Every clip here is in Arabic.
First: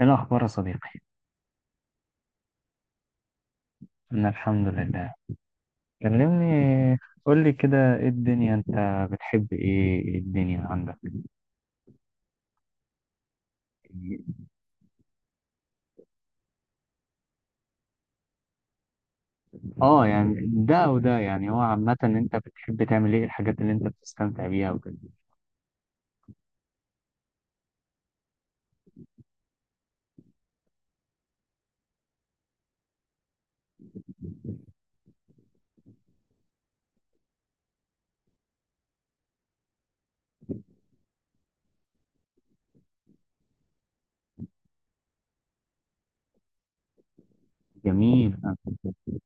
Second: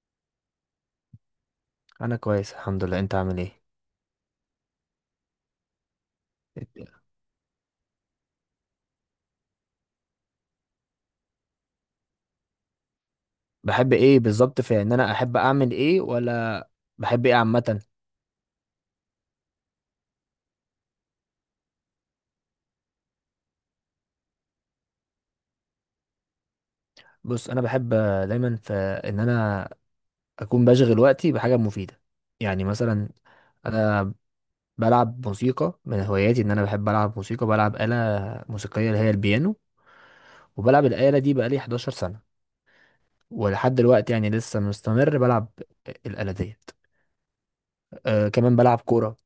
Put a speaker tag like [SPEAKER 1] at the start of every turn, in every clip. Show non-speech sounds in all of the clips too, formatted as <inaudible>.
[SPEAKER 1] ايه الاخبار يا صديقي؟
[SPEAKER 2] انا كويس الحمد لله. انت عامل ايه؟
[SPEAKER 1] انا الحمد لله. كلمني، قول لي كده، ايه الدنيا؟ انت بتحب ايه؟ إيه الدنيا عندك؟
[SPEAKER 2] بحب ايه بالظبط؟ في ان انا احب اعمل ايه، ولا بحب ايه عامه؟
[SPEAKER 1] اه، يعني ده وده. يعني هو عامة انت بتحب تعمل ايه؟ الحاجات اللي انت بتستمتع بيها وكده.
[SPEAKER 2] بص، انا بحب دايما في ان انا اكون بشغل وقتي بحاجه مفيده. يعني مثلا انا بلعب موسيقى، من هواياتي ان انا بحب العب موسيقى، بلعب آلة موسيقيه اللي هي البيانو. وبلعب الآلة دي بقالي 11 سنه، ولحد دلوقتي يعني لسه مستمر بلعب الآلة ديت. أه،
[SPEAKER 1] جميل.
[SPEAKER 2] كمان بلعب كوره.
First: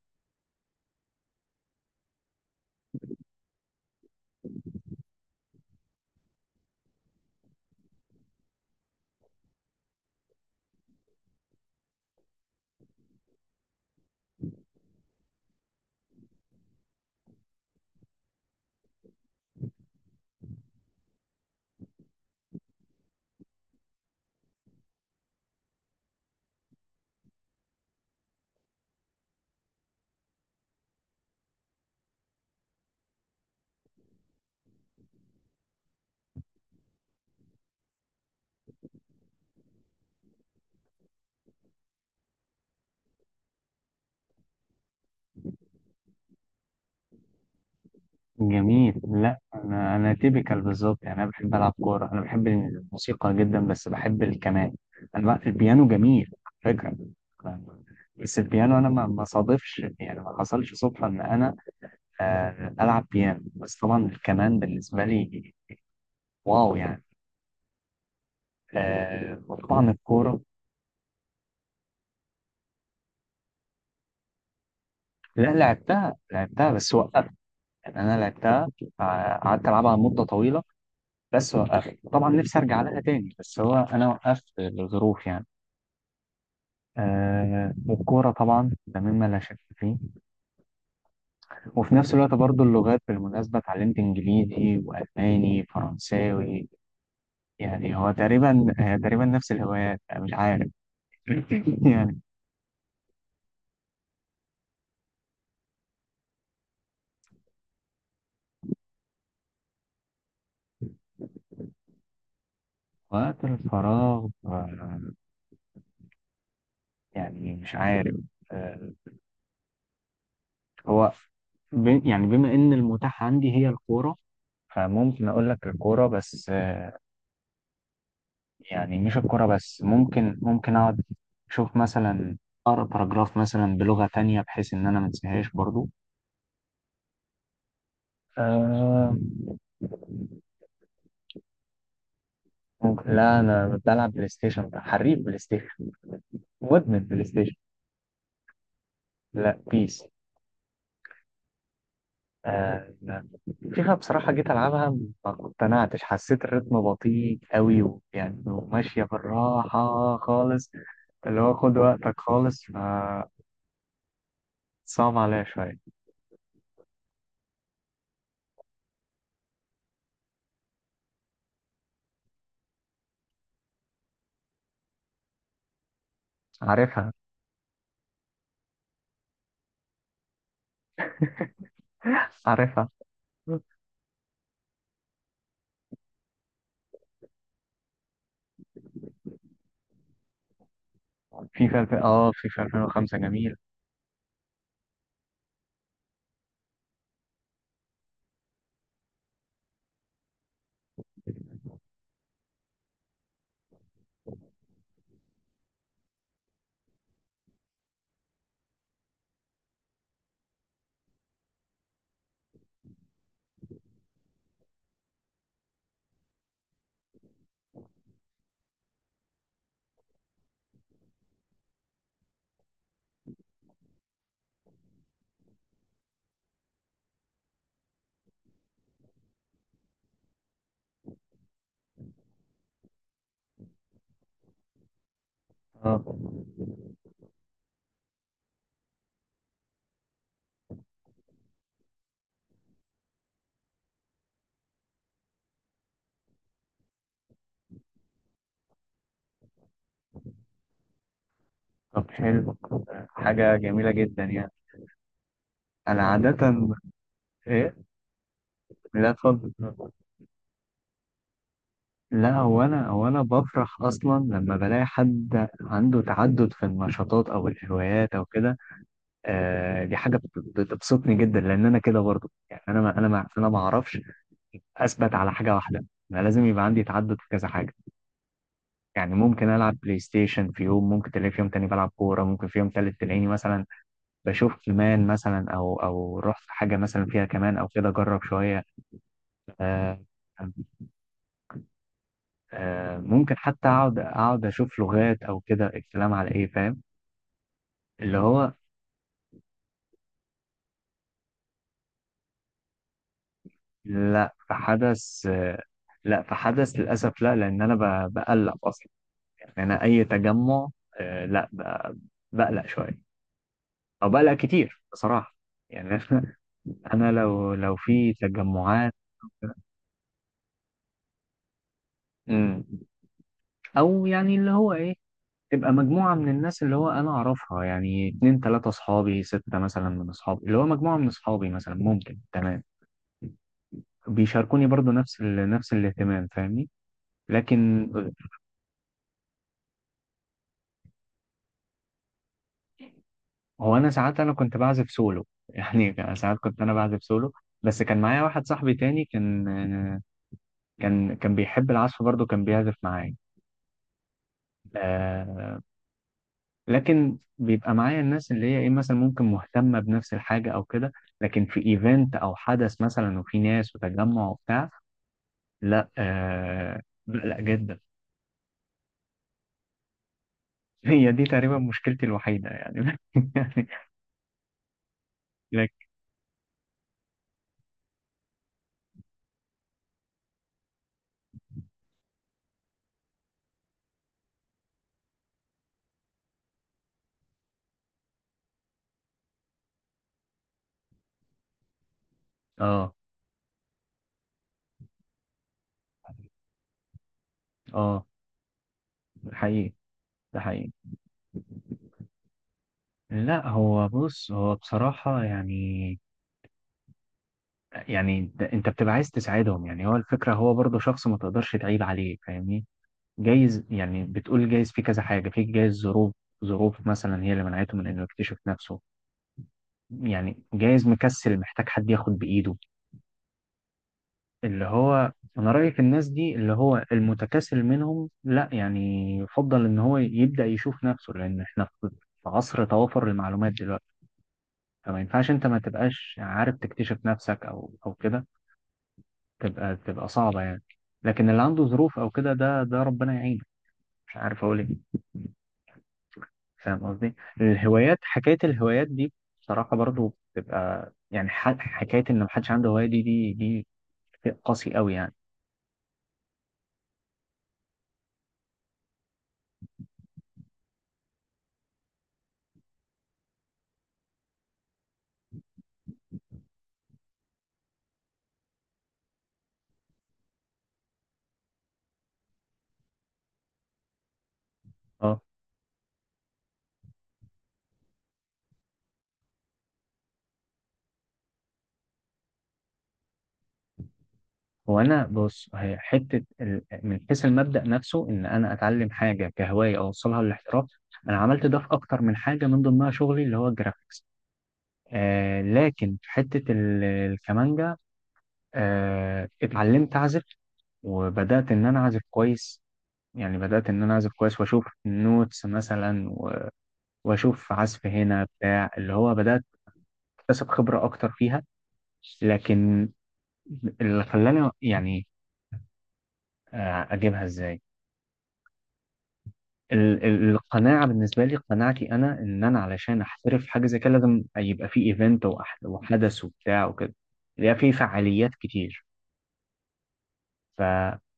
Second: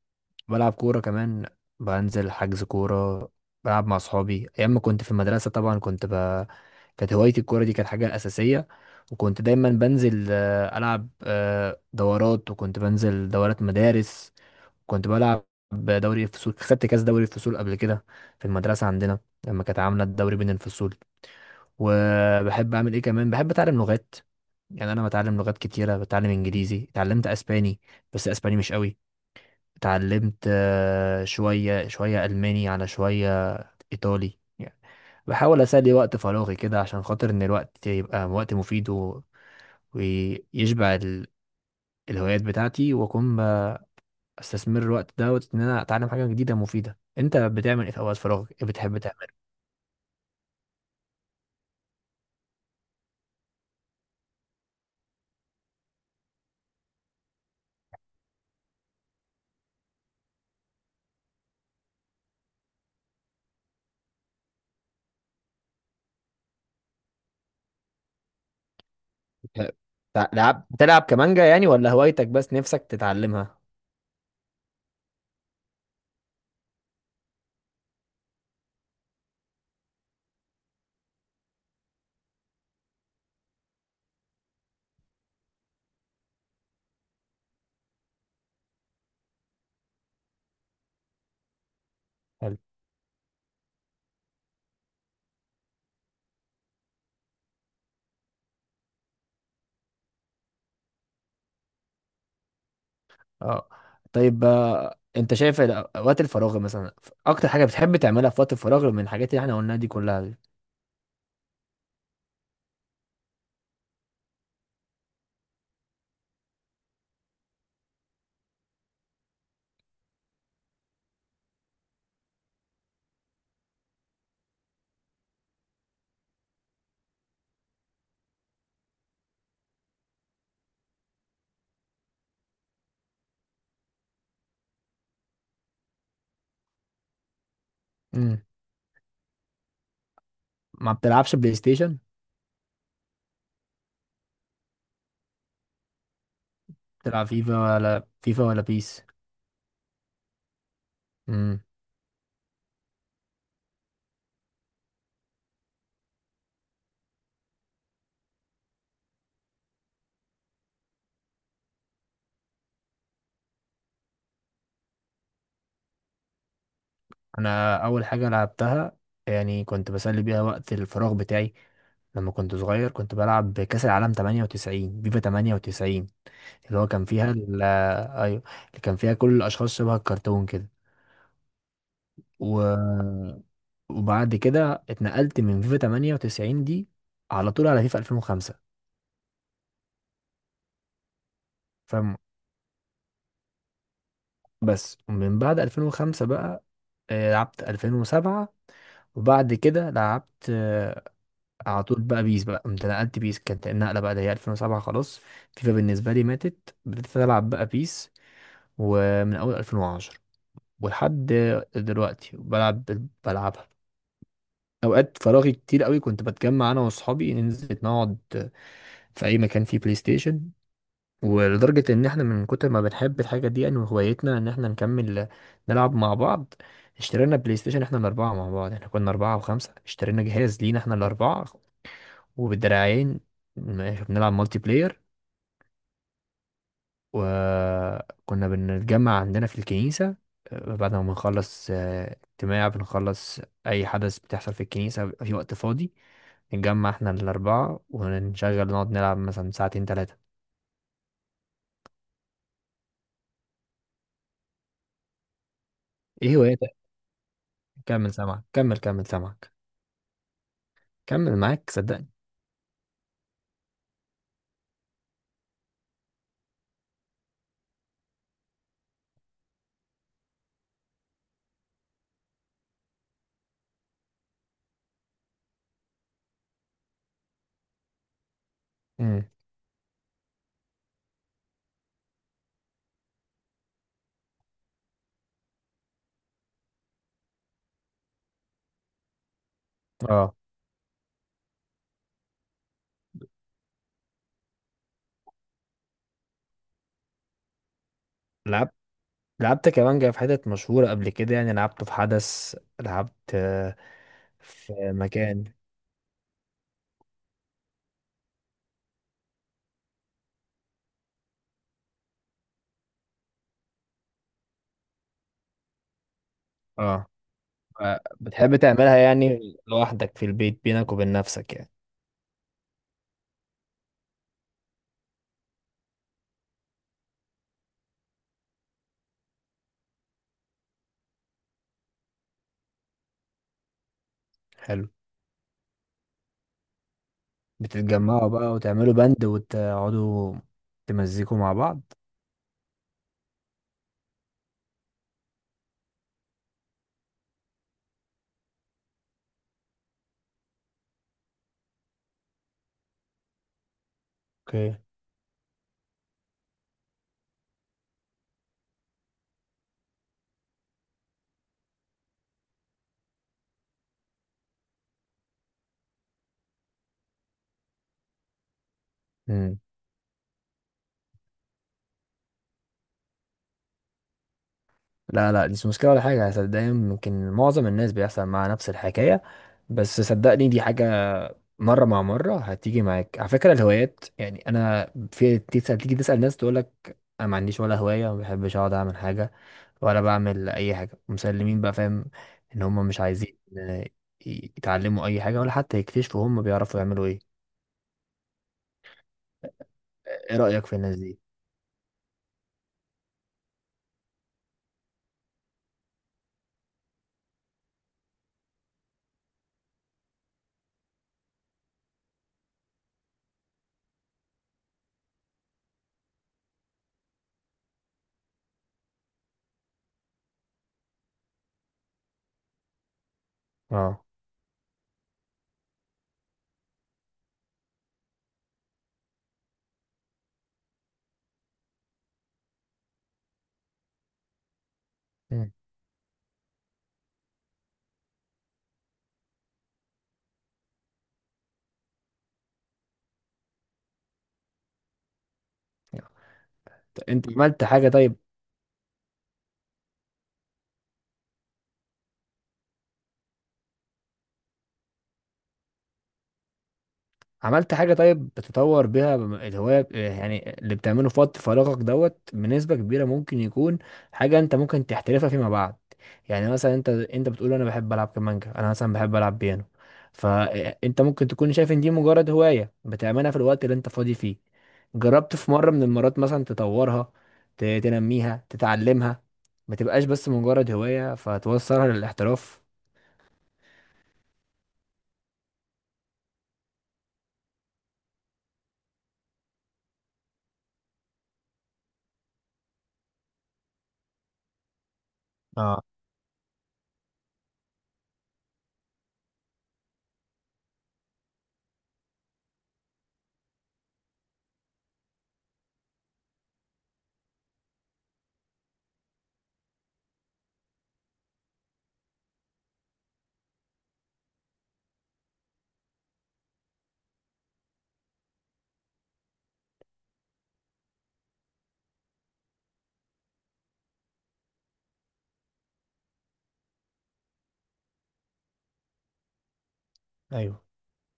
[SPEAKER 2] بلعب كورة كمان، بنزل حجز كورة، بلعب مع صحابي. أيام ما كنت في المدرسة طبعا كنت كانت هوايتي الكورة دي، كانت حاجة أساسية. وكنت دايما بنزل، ألعب، دورات، وكنت بنزل دورات مدارس. كنت بلعب دوري الفصول، خدت كاس دوري الفصول قبل كده في المدرسة عندنا، لما كانت عاملة الدوري بين الفصول. وبحب أعمل إيه كمان؟ بحب أتعلم لغات. يعني أنا بتعلم لغات كتيرة، بتعلم إنجليزي، اتعلمت أسباني بس أسباني مش قوي. اتعلمت شوية شوية ألماني، على شوية إيطالي يعني. بحاول أسلي وقت فراغي كده، عشان خاطر إن الوقت يبقى وقت مفيد ويشبع الهوايات بتاعتي، وأكون بستثمر الوقت دوت إن أنا أتعلم حاجة جديدة مفيدة. أنت بتعمل إيه في أوقات فراغك؟ إيه بتحب
[SPEAKER 1] جميل. لا،
[SPEAKER 2] تعمله؟
[SPEAKER 1] انا تيبيكال بالظبط. يعني انا بحب العب كورة، انا بحب الموسيقى جدا، بس بحب الكمان. انا بقى البيانو جميل على فكرة، بس البيانو انا ما صادفش، يعني ما حصلش صدفة ان انا ألعب بيانو. بس طبعا الكمان بالنسبة لي واو يعني. وطبعا
[SPEAKER 2] تع-
[SPEAKER 1] الكورة.
[SPEAKER 2] لعب بتلعب كمانجا يعني، ولا هوايتك بس نفسك تتعلمها؟
[SPEAKER 1] لا، لعبتها بس وقفت. يعني أنا لعبتها، قعدت ألعبها مدة طويلة، بس وقفت. طبعا نفسي أرجع لها تاني، بس هو أنا وقفت لظروف يعني. والكورة طبعا ده مما لا شك فيه. وفي نفس الوقت
[SPEAKER 2] حلو.
[SPEAKER 1] برضو اللغات، بالمناسبة اتعلمت إنجليزي وألماني فرنساوي. يعني هو تقريبا، تقريبا نفس الهوايات. مش عارف. <laughs> يعني
[SPEAKER 2] أه، طيب. أنت شايف أوقات الفراغ مثلا، أكتر حاجة بتحب تعملها في وقت الفراغ من الحاجات اللي إحنا قلناها دي كلها دي؟
[SPEAKER 1] وقت الفراغ، يعني مش عارف. آه، هو يعني بما ان المتاح عندي هي الكوره، فممكن اقول لك الكوره بس. يعني مش الكوره بس، ممكن اقعد اشوف مثلا، اقرا باراجراف مثلا بلغه تانية، بحيث ان انا ما انساهاش برضو. آه،
[SPEAKER 2] ما بتلعبش بلاي ستيشن؟
[SPEAKER 1] ممكن. لا، انا بلعب بلاي ستيشن، حريف بلاي ستيشن، مدمن بلاي
[SPEAKER 2] بتلعب
[SPEAKER 1] ستيشن.
[SPEAKER 2] فيفا ولا بيس؟
[SPEAKER 1] لا، بيس.
[SPEAKER 2] امم
[SPEAKER 1] آه. فيفا بصراحة جيت ألعبها ما اقتنعتش، حسيت الريتم بطيء قوي، يعني وماشية بالراحة خالص، اللي هو خد وقتك خالص، فصعب عليا شوية.
[SPEAKER 2] انا اول حاجه لعبتها، يعني كنت بسلي بيها وقت الفراغ بتاعي لما كنت صغير، كنت بلعب كاس العالم 98، فيفا 98. اللي هو كان
[SPEAKER 1] عارفها.
[SPEAKER 2] فيها ايوه، اللي كان فيها كل الاشخاص شبه الكرتون كده و...
[SPEAKER 1] عارفها.
[SPEAKER 2] وبعد كده اتنقلت من فيفا 98 دي على طول على فيفا 2005.
[SPEAKER 1] فيفا
[SPEAKER 2] فاهم؟
[SPEAKER 1] اه فيفا 2005 جميل.
[SPEAKER 2] بس من بعد 2005 بقى لعبت 2007، وبعد كده لعبت على طول بقى بيس. بقى قمت نقلت بيس، كانت النقله بقى اللي هي 2007. خلاص، فيفا بالنسبه لي ماتت، بدأت العب بقى بيس، ومن اول 2010 ولحد دلوقتي بلعبها اوقات فراغي كتير قوي. كنت بتجمع انا واصحابي ننزل نقعد في اي مكان فيه بلاي ستيشن، ولدرجه ان احنا من كتر ما بنحب الحاجه دي يعني، وهوايتنا ان احنا نكمل نلعب مع بعض، اشترينا بلاي ستيشن احنا الاربعه مع بعض. احنا كنا اربعه وخمسه، اشترينا جهاز لينا احنا الاربعه، وبالدراعين ماشي بنلعب مالتي بلاير.
[SPEAKER 1] اه.
[SPEAKER 2] وكنا بنتجمع عندنا في الكنيسة، بعد ما بنخلص اجتماع، بنخلص أي حدث بتحصل في الكنيسة، بيبقى في وقت فاضي نتجمع احنا الأربعة ونشغل نقعد نلعب مثلا ساعتين تلاتة.
[SPEAKER 1] طب حلو، حاجة جميلة جدا يعني. أنا
[SPEAKER 2] ايه
[SPEAKER 1] عادة
[SPEAKER 2] هواياتك؟
[SPEAKER 1] إيه؟
[SPEAKER 2] كمل، سامعك. كمل،
[SPEAKER 1] لا اتفضل.
[SPEAKER 2] سامعك. كمل، معاك صدقني.
[SPEAKER 1] لا، هو أنا هو أنا بفرح أصلا لما بلاقي حد عنده تعدد في النشاطات أو الهوايات أو كده. آه، دي حاجه بتبسطني جدا، لان انا كده برضو. يعني انا ما انا ما اعرفش اثبت على حاجه واحده. انا لازم يبقى عندي تعدد في كذا حاجه. يعني
[SPEAKER 2] امم.
[SPEAKER 1] ممكن العب بلاي ستيشن في يوم، ممكن تلاقي في يوم تاني بلعب كوره، ممكن في يوم تالت تلاقيني مثلا بشوف كمان مثلا، او رحت حاجه مثلا فيها كمان او كده، اجرب شويه. آه.
[SPEAKER 2] اه،
[SPEAKER 1] آه، ممكن حتى اقعد اشوف لغات او كده. الكلام على ايه؟ فاهم اللي هو.
[SPEAKER 2] لعبت لعبت كمانجا في حتت مشهورة قبل كده، يعني لعبته في حدث، لعبت
[SPEAKER 1] لا، في
[SPEAKER 2] في
[SPEAKER 1] حدث.
[SPEAKER 2] مكان.
[SPEAKER 1] آه. لا، في حدث للاسف. لا، لان انا بقلق اصلا. يعني انا اي تجمع، آه لا ب- بقلق شويه، او بقلق كتير بصراحه. يعني <laughs>
[SPEAKER 2] اه.
[SPEAKER 1] انا لو، لو في
[SPEAKER 2] بتحب
[SPEAKER 1] تجمعات.
[SPEAKER 2] تعملها يعني لوحدك في البيت، بينك وبين نفسك يعني؟
[SPEAKER 1] مم. او يعني اللي هو ايه، تبقى مجموعه من الناس اللي هو انا اعرفها، يعني اتنين تلاته اصحابي، سته مثلا من اصحابي، اللي هو مجموعه من اصحابي مثلا، ممكن تمام. بيشاركوني
[SPEAKER 2] حلو.
[SPEAKER 1] برضو نفس الاهتمام، فاهمني؟ لكن
[SPEAKER 2] بتتجمعوا بقى وتعملوا بند، وتقعدوا تمزيكوا مع بعض؟
[SPEAKER 1] هو انا ساعات، انا كنت بعزف سولو. <laughs> يعني ساعات كنت انا بعزف سولو، بس كان معايا واحد صاحبي تاني، كان بيحب العزف برضه، كان بيعزف معايا.
[SPEAKER 2] اوكي.
[SPEAKER 1] آه. لكن بيبقى معايا الناس اللي هي ايه، مثلا ممكن مهتمة بنفس الحاجة او كده. لكن في ايفنت او حدث مثلا، وفي ناس وتجمع وبتاع، لا. آه، لا جدا.
[SPEAKER 2] مم.
[SPEAKER 1] <laughs> هي دي تقريبا مشكلتي الوحيدة يعني. <laughs> يعني
[SPEAKER 2] لا، لا، دي مش
[SPEAKER 1] لك.
[SPEAKER 2] مشكلة ولا حاجة، صدقني. ممكن معظم الناس بيحصل معاها نفس الحكاية. بس صدقني، دي حاجة مرة مع مرة هتيجي معاك. على فكرة الهوايات، يعني أنا في تيجي تسأل ناس تقولك أنا ما عنديش ولا هواية، وما بحبش أقعد أعمل حاجة ولا بعمل أي حاجة، مسلمين بقى، فاهم إن هما
[SPEAKER 1] اه.
[SPEAKER 2] مش عايزين يتعلموا أي حاجة، ولا حتى يكتشفوا هما بيعرفوا يعملوا إيه.
[SPEAKER 1] اه، حقيقي.
[SPEAKER 2] إيه
[SPEAKER 1] ده
[SPEAKER 2] رأيك
[SPEAKER 1] حقيقي.
[SPEAKER 2] في الناس دي؟
[SPEAKER 1] لا هو بص، هو بصراحة يعني، يعني انت بتبقى عايز تساعدهم. يعني هو الفكرة، هو برضه شخص ما تقدرش تعيب عليه، فاهمني؟ جايز يعني، بتقول جايز في كذا حاجة، في جايز ظروف، ظروف مثلا هي اللي منعته من انه يكتشف نفسه. يعني جايز مكسل، محتاج حد ياخد بإيده
[SPEAKER 2] أه.
[SPEAKER 1] اللي هو. انا رأيي في الناس دي، اللي هو المتكاسل منهم لا، يعني يفضل ان هو يبدأ يشوف نفسه، لان احنا في، في عصر توافر المعلومات دلوقتي. فما ينفعش انت
[SPEAKER 2] مم.
[SPEAKER 1] ما تبقاش عارف تكتشف نفسك، او كده. تبقى صعبة يعني. لكن اللي عنده ظروف او كده، ده ربنا يعينه، مش عارف اقول ايه. فاهم
[SPEAKER 2] طب
[SPEAKER 1] قصدي؟
[SPEAKER 2] أنت
[SPEAKER 1] الهوايات، حكاية الهوايات دي، بصراحة برضو بتبقى يعني حكاية إن محدش عنده هواية، دي شيء قاسي قوي يعني.
[SPEAKER 2] عملت حاجة طيب بتطور بيها الهواية، يعني اللي بتعمله في وقت فراغك دوت بنسبة كبيرة ممكن يكون حاجة انت ممكن تحترفها فيما بعد. يعني مثلا انت بتقول انا بحب العب كمانجا، انا مثلا بحب العب بيانو، فانت ممكن تكون شايف ان دي مجرد هواية بتعملها في الوقت اللي انت فاضي فيه.
[SPEAKER 1] اه.
[SPEAKER 2] جربت في مرة من المرات مثلا تطورها، تنميها، تتعلمها، ما تبقاش بس مجرد هواية فتوصلها للاحتراف؟
[SPEAKER 1] وأنا بص، هي حتة من حيث المبدأ نفسه، إن أنا أتعلم حاجة كهواية أوصلها للاحتراف، أنا عملت ده في أكتر من حاجة، من ضمنها شغلي اللي هو الجرافيكس. آه،
[SPEAKER 2] اه،
[SPEAKER 1] لكن في حتة الكمانجا، آه، اتعلمت أعزف وبدأت إن أنا أعزف كويس. يعني بدأت إن أنا أعزف كويس، وأشوف النوتس مثلا، واشوف عزف هنا بتاع، اللي هو بدات اكتسب خبره اكتر فيها. لكن اللي خلاني يعني، اجيبها ازاي، القناعه بالنسبه لي، قناعتي انا ان انا علشان احترف في حاجه زي كده، لازم يبقى في ايفنت وحدث وبتاع وكده، يبقى في فعاليات كتير. ف
[SPEAKER 2] ايوه.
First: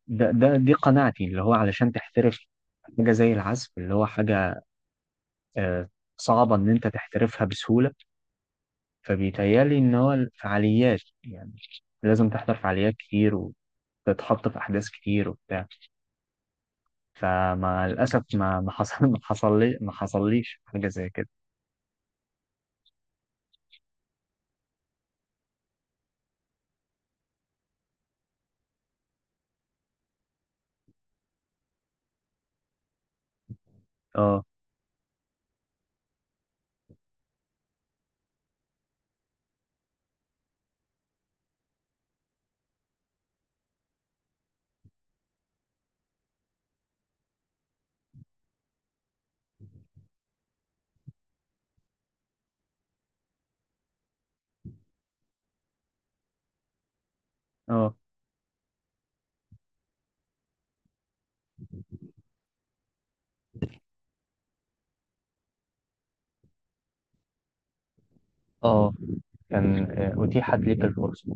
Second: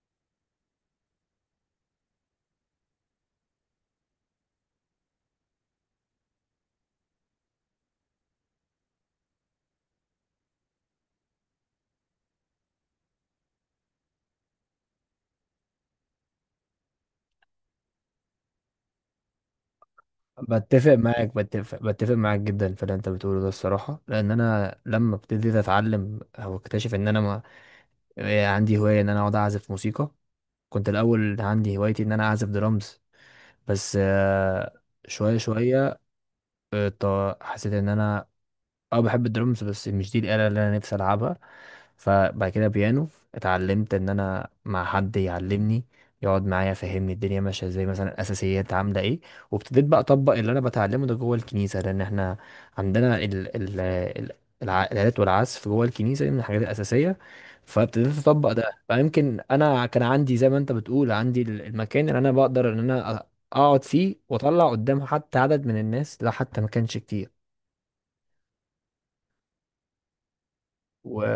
[SPEAKER 1] ده دي قناعتي، اللي هو علشان تحترف حاجه زي العزف، اللي هو حاجه آه، صعبه ان انت تحترفها بسهوله. فبيتهيألي إن هو الفعاليات يعني، لازم تحضر فعاليات كتير، وتتحط في أحداث كتير وبتاع. فمع الأسف ما حصل لي ما حصليش حاجة زي كده.
[SPEAKER 2] بتفق معاك جدا في اللي انت بتقوله ده الصراحه، لان انا لما ابتديت اتعلم او اكتشف ان انا ما... إيه، عندي هوايه ان انا اقعد اعزف موسيقى، كنت الاول عندي هوايتي ان انا اعزف درامز. بس
[SPEAKER 1] اه.
[SPEAKER 2] شويه شويه حسيت ان انا اه بحب الدرمز، بس مش دي الآلة اللي انا نفسي العبها. فبعد كده بيانو، اتعلمت ان انا مع حد يعلمني، يقعد معايا يفهمني الدنيا ماشيه ازاي، مثلا الاساسيات عامله ايه. وابتديت بقى اطبق اللي انا بتعلمه ده جوه الكنيسه، لان احنا عندنا الآلات والعزف جوه الكنيسه دي من الحاجات الاساسيه.
[SPEAKER 1] اه.
[SPEAKER 2] فابتديت اطبق ده، فيمكن انا كان عندي زي ما انت بتقول عندي المكان اللي انا بقدر ان انا اقعد فيه واطلع قدام حتى عدد من الناس، لا حتى ما كانش كتير.
[SPEAKER 1] اه، كان أتيحت ليك الفرصة.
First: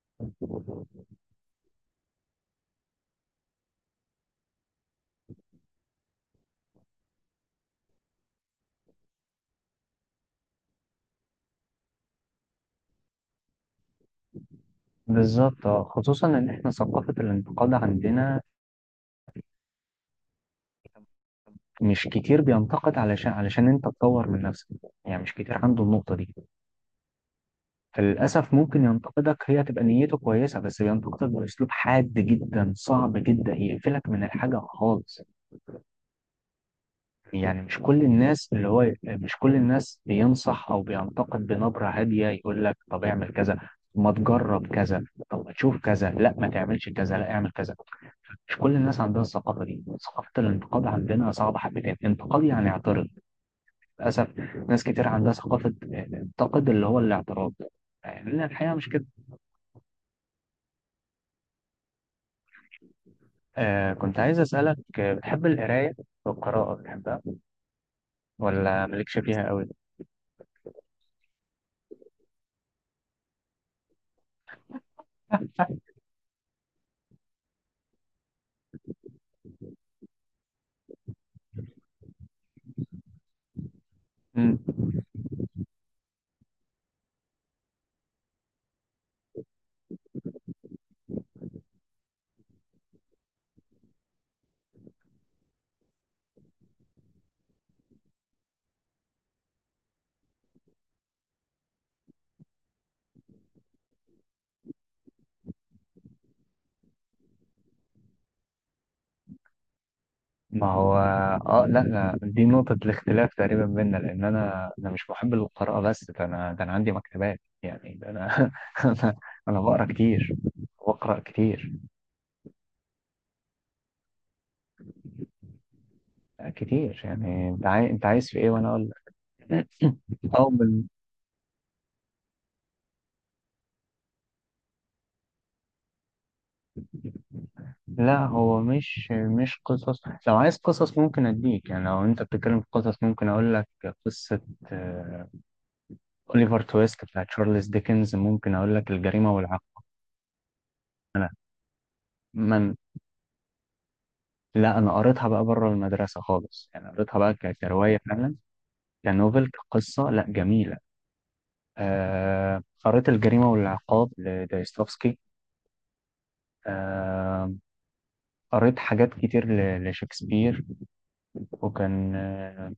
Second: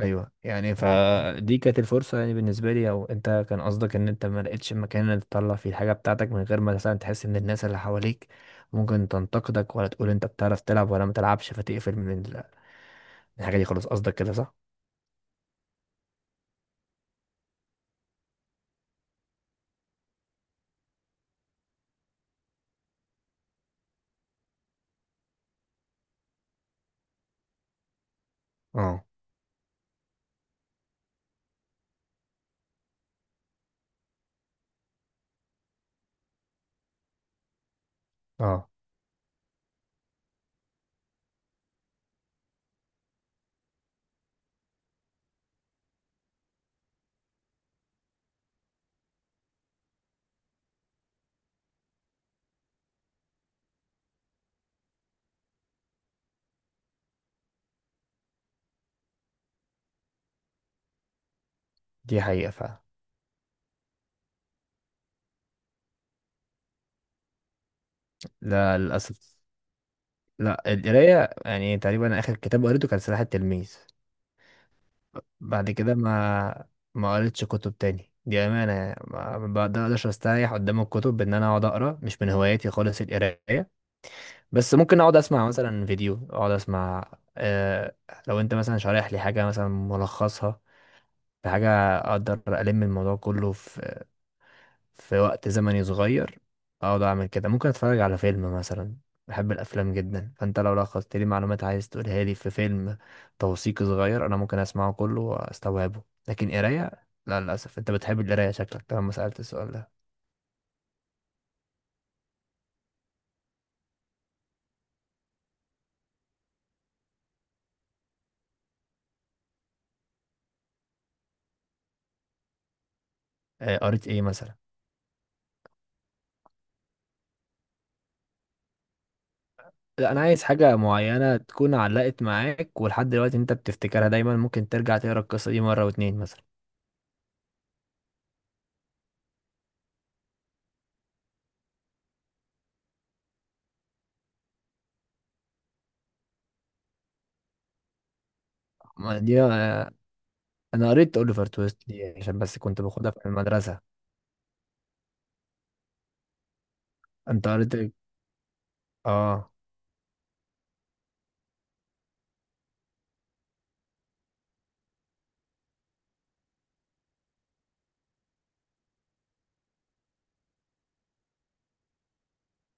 [SPEAKER 2] ايوه يعني، فدي كانت الفرصه يعني بالنسبه لي. او انت كان قصدك ان انت ما لقيتش مكان إنك تطلع فيه الحاجه بتاعتك، من غير ما مثلا تحس ان الناس اللي حواليك ممكن تنتقدك، ولا تقول انت بتعرف تلعب ولا ما تلعبش، فتقفل من الحاجه دي خلاص، قصدك كده صح؟
[SPEAKER 1] بالظبط، اه. خصوصا إن إحنا ثقافة الانتقاد عندنا مش كتير بينتقد علشان، علشان أنت تطور من نفسك. يعني مش كتير عنده النقطة دي. فللأسف ممكن
[SPEAKER 2] اه،
[SPEAKER 1] ينتقدك هي تبقى نيته كويسة، بس بينتقدك بأسلوب حاد جدا، صعب جدا يقفلك من الحاجة خالص. يعني مش كل الناس اللي
[SPEAKER 2] اه.
[SPEAKER 1] هو، مش كل الناس بينصح أو بينتقد بنبرة هادية، يقول لك طب اعمل كذا، ما تجرب كذا، طب ما تشوف كذا، لا ما تعملش كذا، لا اعمل كذا. مش كل الناس عندها الثقافة دي. ثقافة الانتقاد عندنا صعبة حبتين. انتقاد يعني اعترض، للأسف. ناس كتير عندها ثقافة انتقد، اللي هو الاعتراض. يعني الحقيقة مش كده.
[SPEAKER 2] دي حقيقه فعلا.
[SPEAKER 1] آه، كنت عايز أسألك، بتحب القراية؟ والقراءة بتحبها
[SPEAKER 2] لا،
[SPEAKER 1] ولا مالكش
[SPEAKER 2] للاسف
[SPEAKER 1] فيها قوي؟
[SPEAKER 2] لا. القرايه يعني تقريبا اخر كتاب قريته كان سلاح التلميذ. بعد كده ما قريتش كتب تاني، دي امانه يعني، ما بقدرش استريح قدام الكتب بان انا اقعد اقرا، مش من هواياتي خالص القرايه.
[SPEAKER 1] مم.
[SPEAKER 2] بس ممكن اقعد اسمع مثلا فيديو، اقعد اسمع. آه، لو انت مثلا شارح لي حاجه، مثلا ملخصها في حاجه، اقدر الم الموضوع كله في وقت زمني صغير، اقعد اعمل كده. ممكن اتفرج على فيلم مثلا، بحب الافلام جدا، فانت لو لخصت لي معلومات عايز تقولها لي في فيلم توثيقي صغير انا ممكن اسمعه كله واستوعبه. لكن قرايه، لا للاسف. انت بتحب القرايه شكلك، طالما سالت السؤال ده.
[SPEAKER 1] ما هو، اه لا لا، دي نقطة الاختلاف تقريبا بيننا، لأن أنا مش محب للقراءة، بس ده أنا، ده أنا عندي مكتبات يعني، ده أنا <laughs> أنا، أنا بقرا كتير وأقرأ كتير
[SPEAKER 2] قريت ايه مثلا؟
[SPEAKER 1] كتير. يعني أنت عايز، أنت عايز في إيه وأنا أقول لك؟
[SPEAKER 2] لا، انا عايز
[SPEAKER 1] أو
[SPEAKER 2] حاجه
[SPEAKER 1] بال...
[SPEAKER 2] معينه تكون علقت معاك ولحد دلوقتي انت بتفتكرها دايما، ممكن ترجع تقرا القصه دي مره واتنين مثلا.
[SPEAKER 1] لا هو مش، مش قصص. لو عايز قصص ممكن أديك، يعني لو أنت بتتكلم في قصص ممكن أقول لك قصة آه، أوليفر تويست بتاع تشارلز ديكنز، ممكن أقول لك
[SPEAKER 2] ما
[SPEAKER 1] الجريمة
[SPEAKER 2] دي
[SPEAKER 1] والعقاب.
[SPEAKER 2] انا قريت
[SPEAKER 1] أنا
[SPEAKER 2] اوليفر تويست دي عشان بس
[SPEAKER 1] من،
[SPEAKER 2] كنت باخدها في المدرسه.
[SPEAKER 1] لا أنا قريتها بقى بره المدرسة خالص، يعني قريتها بقى
[SPEAKER 2] انت قريت إيه؟
[SPEAKER 1] كرواية فعلا، كنوفل
[SPEAKER 2] اه.
[SPEAKER 1] كقصة، لا جميلة. آه، قريت الجريمة والعقاب لدايستوفسكي. آه، قريت حاجات كتير لشكسبير. وكان آه،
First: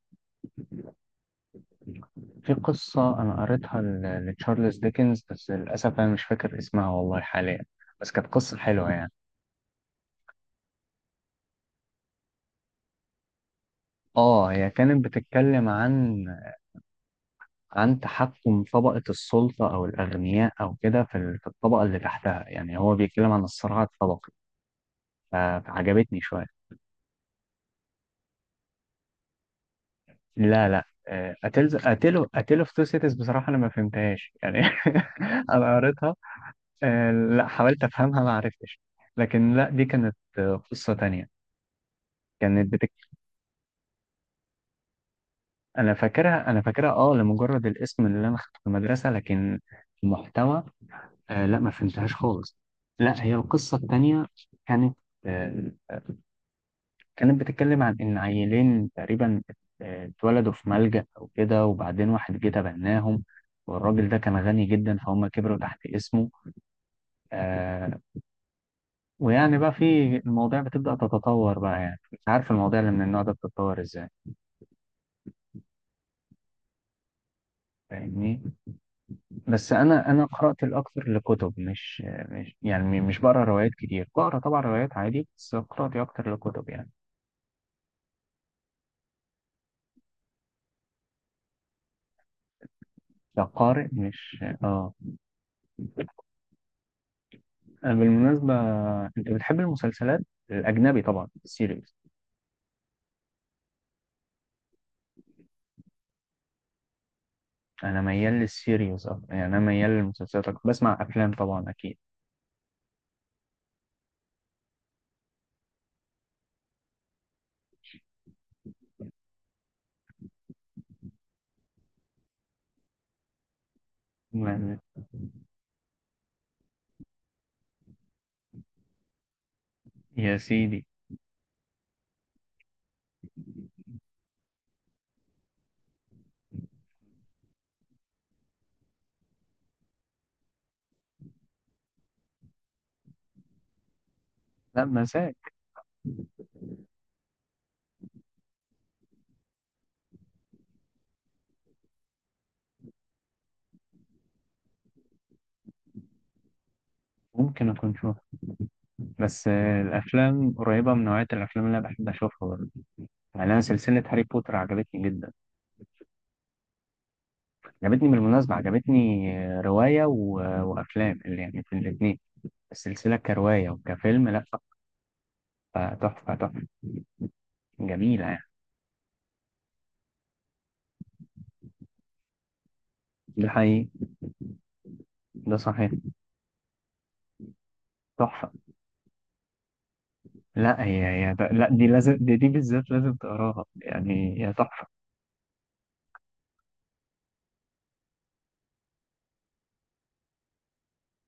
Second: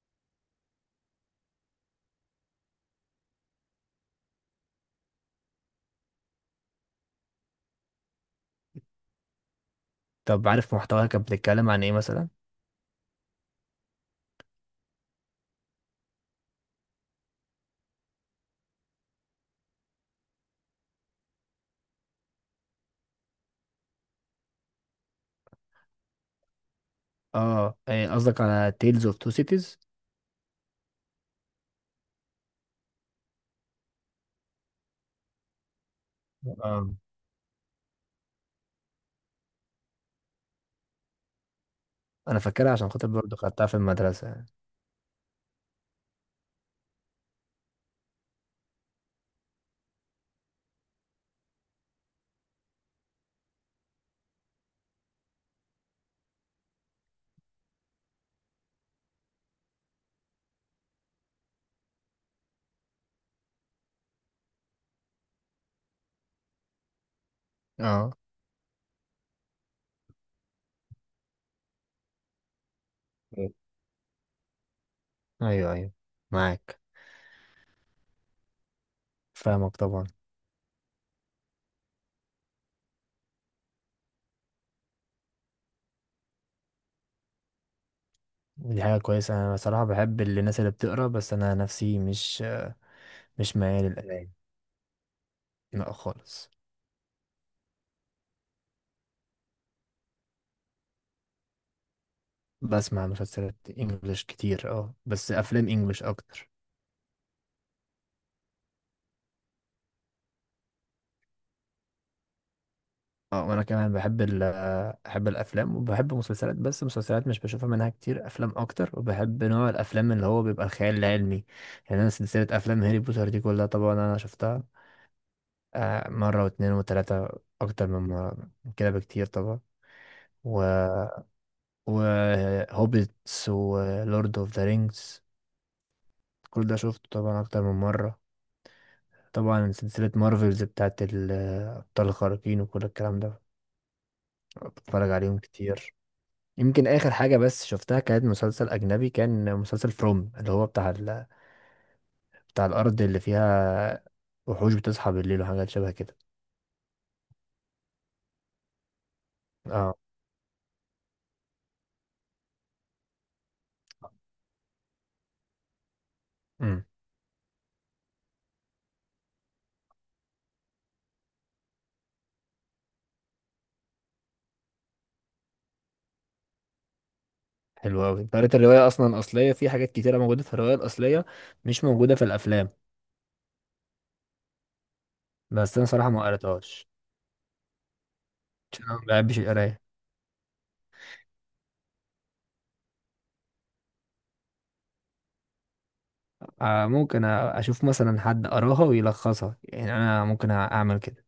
[SPEAKER 1] في قصة أنا قريتها لتشارلز ديكنز، بس للأسف أنا مش فاكر اسمها والله حاليا، بس كانت قصة حلوة يعني.
[SPEAKER 2] طب عارف محتواها كانت بتتكلم عن ايه مثلا؟
[SPEAKER 1] اه، هي كانت بتتكلم عن، عن تحكم طبقة السلطة أو الأغنياء أو كده في في الطبقة اللي تحتها. يعني هو بيتكلم عن الصراع الطبقي، فعجبتني شوية.
[SPEAKER 2] اه، إيه قصدك على تيلز اوف تو سيتيز؟
[SPEAKER 1] لا لا، أتلز، أتلو في تو سيتيز بصراحة أنا ما فهمتهاش يعني. <laughs> أنا قريتها،
[SPEAKER 2] اه.
[SPEAKER 1] لا حاولت أفهمها ما عرفتش. لكن لا، دي كانت قصة تانية.
[SPEAKER 2] انا
[SPEAKER 1] كانت
[SPEAKER 2] فاكرها عشان خاطر برضه خدتها في المدرسه يعني.
[SPEAKER 1] أنا فاكرها، أنا فاكرها أه لمجرد الاسم اللي أنا خدته في المدرسة، لكن المحتوى لا ما فهمتهاش خالص. لا، هي القصة التانية كانت آه، كانت بتتكلم عن إن عيلين تقريبا اتولدوا في ملجأ أو كده، وبعدين واحد جه تبناهم، والراجل ده كان غني جدا، فهم كبروا تحت اسمه. آه،
[SPEAKER 2] اه،
[SPEAKER 1] ويعني بقى في، المواضيع بتبدأ تتطور بقى، يعني مش عارف المواضيع اللي من النوع ده
[SPEAKER 2] إيه.
[SPEAKER 1] بتتطور ازاي.
[SPEAKER 2] ايوه، ايوه، معاك.
[SPEAKER 1] فاهمني؟ بس
[SPEAKER 2] فاهمك طبعا.
[SPEAKER 1] أنا قرأت الأكثر لكتب، مش يعني مش بقرأ روايات كتير، بقرأ طبعا روايات عادي، بس قراءتي أكتر لكتب يعني.
[SPEAKER 2] دي حاجه كويسه، انا بصراحه بحب الناس اللي بتقرا، بس انا نفسي مش ميال
[SPEAKER 1] كقارئ، مش
[SPEAKER 2] للقرايه.
[SPEAKER 1] اه.
[SPEAKER 2] لا خالص.
[SPEAKER 1] بالمناسبة أنت بتحب المسلسلات الأجنبي طبعا، السيريز؟
[SPEAKER 2] بسمع مسلسلات انجلش كتير، بس افلام انجلش اكتر.
[SPEAKER 1] انا ميال للسيريوس اكتر، يعني انا ميال للمسلسلات اكتر، بسمع افلام طبعا اكيد.
[SPEAKER 2] اه، وانا كمان بحب بحب الافلام، وبحب مسلسلات بس مسلسلات مش بشوفها منها كتير، افلام اكتر. وبحب نوع الافلام اللي هو بيبقى الخيال العلمي. يعني انا سلسله افلام هاري بوتر دي كلها طبعا انا شفتها،
[SPEAKER 1] ما-
[SPEAKER 2] مره واتنين وتلاته، اكتر من مره من كده بكتير طبعا.
[SPEAKER 1] يا
[SPEAKER 2] و
[SPEAKER 1] سيدي.
[SPEAKER 2] وهوبيتس ولورد اوف ذا رينجز كل ده شفته طبعا اكتر من مره. طبعا سلسلة مارفلز بتاعت الأبطال الخارقين وكل الكلام ده
[SPEAKER 1] لا
[SPEAKER 2] بتفرج
[SPEAKER 1] مزاج.
[SPEAKER 2] عليهم كتير. يمكن آخر حاجة بس شفتها كانت مسلسل أجنبي، كان مسلسل فروم، اللي هو بتاع الأرض اللي فيها وحوش بتصحى بالليل وحاجات شبه كده.
[SPEAKER 1] ممكن اكون شوف، بس
[SPEAKER 2] اه.
[SPEAKER 1] الافلام قريبه من نوعيه الافلام اللي انا بحب اشوفها برضه. يعني انا سلسله هاري بوتر عجبتني جدا.
[SPEAKER 2] امم.
[SPEAKER 1] عجبتني بالمناسبه، عجبتني روايه وافلام، اللي يعني في الاثنين، السلسله كروايه وكفيلم، لا تحفه، تحفه،
[SPEAKER 2] حلو
[SPEAKER 1] جميله
[SPEAKER 2] أوي، أنت
[SPEAKER 1] يعني.
[SPEAKER 2] قريت الرواية أصلا أصلية، في حاجات كتيرة موجودة في الرواية الأصلية مش موجودة في الأفلام.
[SPEAKER 1] ده حقيقي، ده
[SPEAKER 2] بس أنا
[SPEAKER 1] صحيح.
[SPEAKER 2] صراحة ما قريتهاش
[SPEAKER 1] تحفه.
[SPEAKER 2] عشان أنا ما بحبش القراية.
[SPEAKER 1] لا هي هي، لا دي لازم، دي, دي بالذات لازم تقراها، يعني هي تحفه.
[SPEAKER 2] آه، ممكن أشوف مثلا حد قراها ويلخصها، يعني أنا ممكن أعمل كده،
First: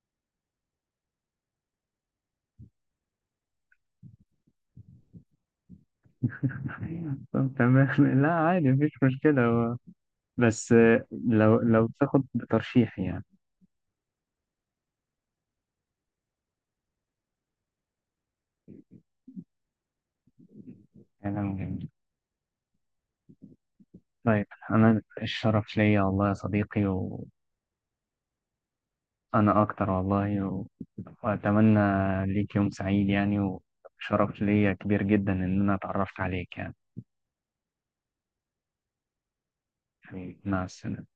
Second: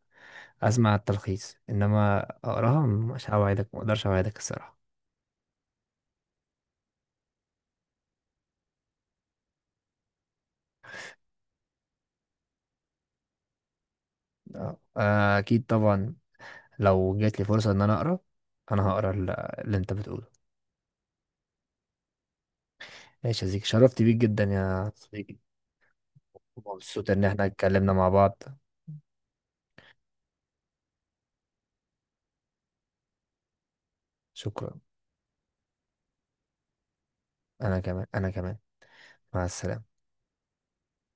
[SPEAKER 2] اسمع التلخيص، انما اقراها مش هوعدك، ما اقدرش اوعدك الصراحه.
[SPEAKER 1] أيوة. طب تمام. <laughs> لا عادي مفيش مشكلة. هو بس لو، لو تاخد بترشيح يعني.
[SPEAKER 2] اكيد طبعا، لو جات لي فرصه ان انا اقرا، انا هقرا اللي انت بتقوله.
[SPEAKER 1] كلام جميل.
[SPEAKER 2] ماشي يا زيك، شرفت بيك جدا
[SPEAKER 1] طيب
[SPEAKER 2] يا
[SPEAKER 1] أنا
[SPEAKER 2] صديقي،
[SPEAKER 1] الشرف ليا والله يا صديقي،
[SPEAKER 2] مبسوط
[SPEAKER 1] وأنا
[SPEAKER 2] ان احنا اتكلمنا مع بعض.
[SPEAKER 1] أكتر والله وأتمنى ليك يوم سعيد يعني، وشرف ليا
[SPEAKER 2] شكرا،
[SPEAKER 1] كبير جدا إن أنا اتعرفت عليك يعني.
[SPEAKER 2] انا كمان، انا كمان. مع السلامه.
[SPEAKER 1] حبيبي، مع السلامة.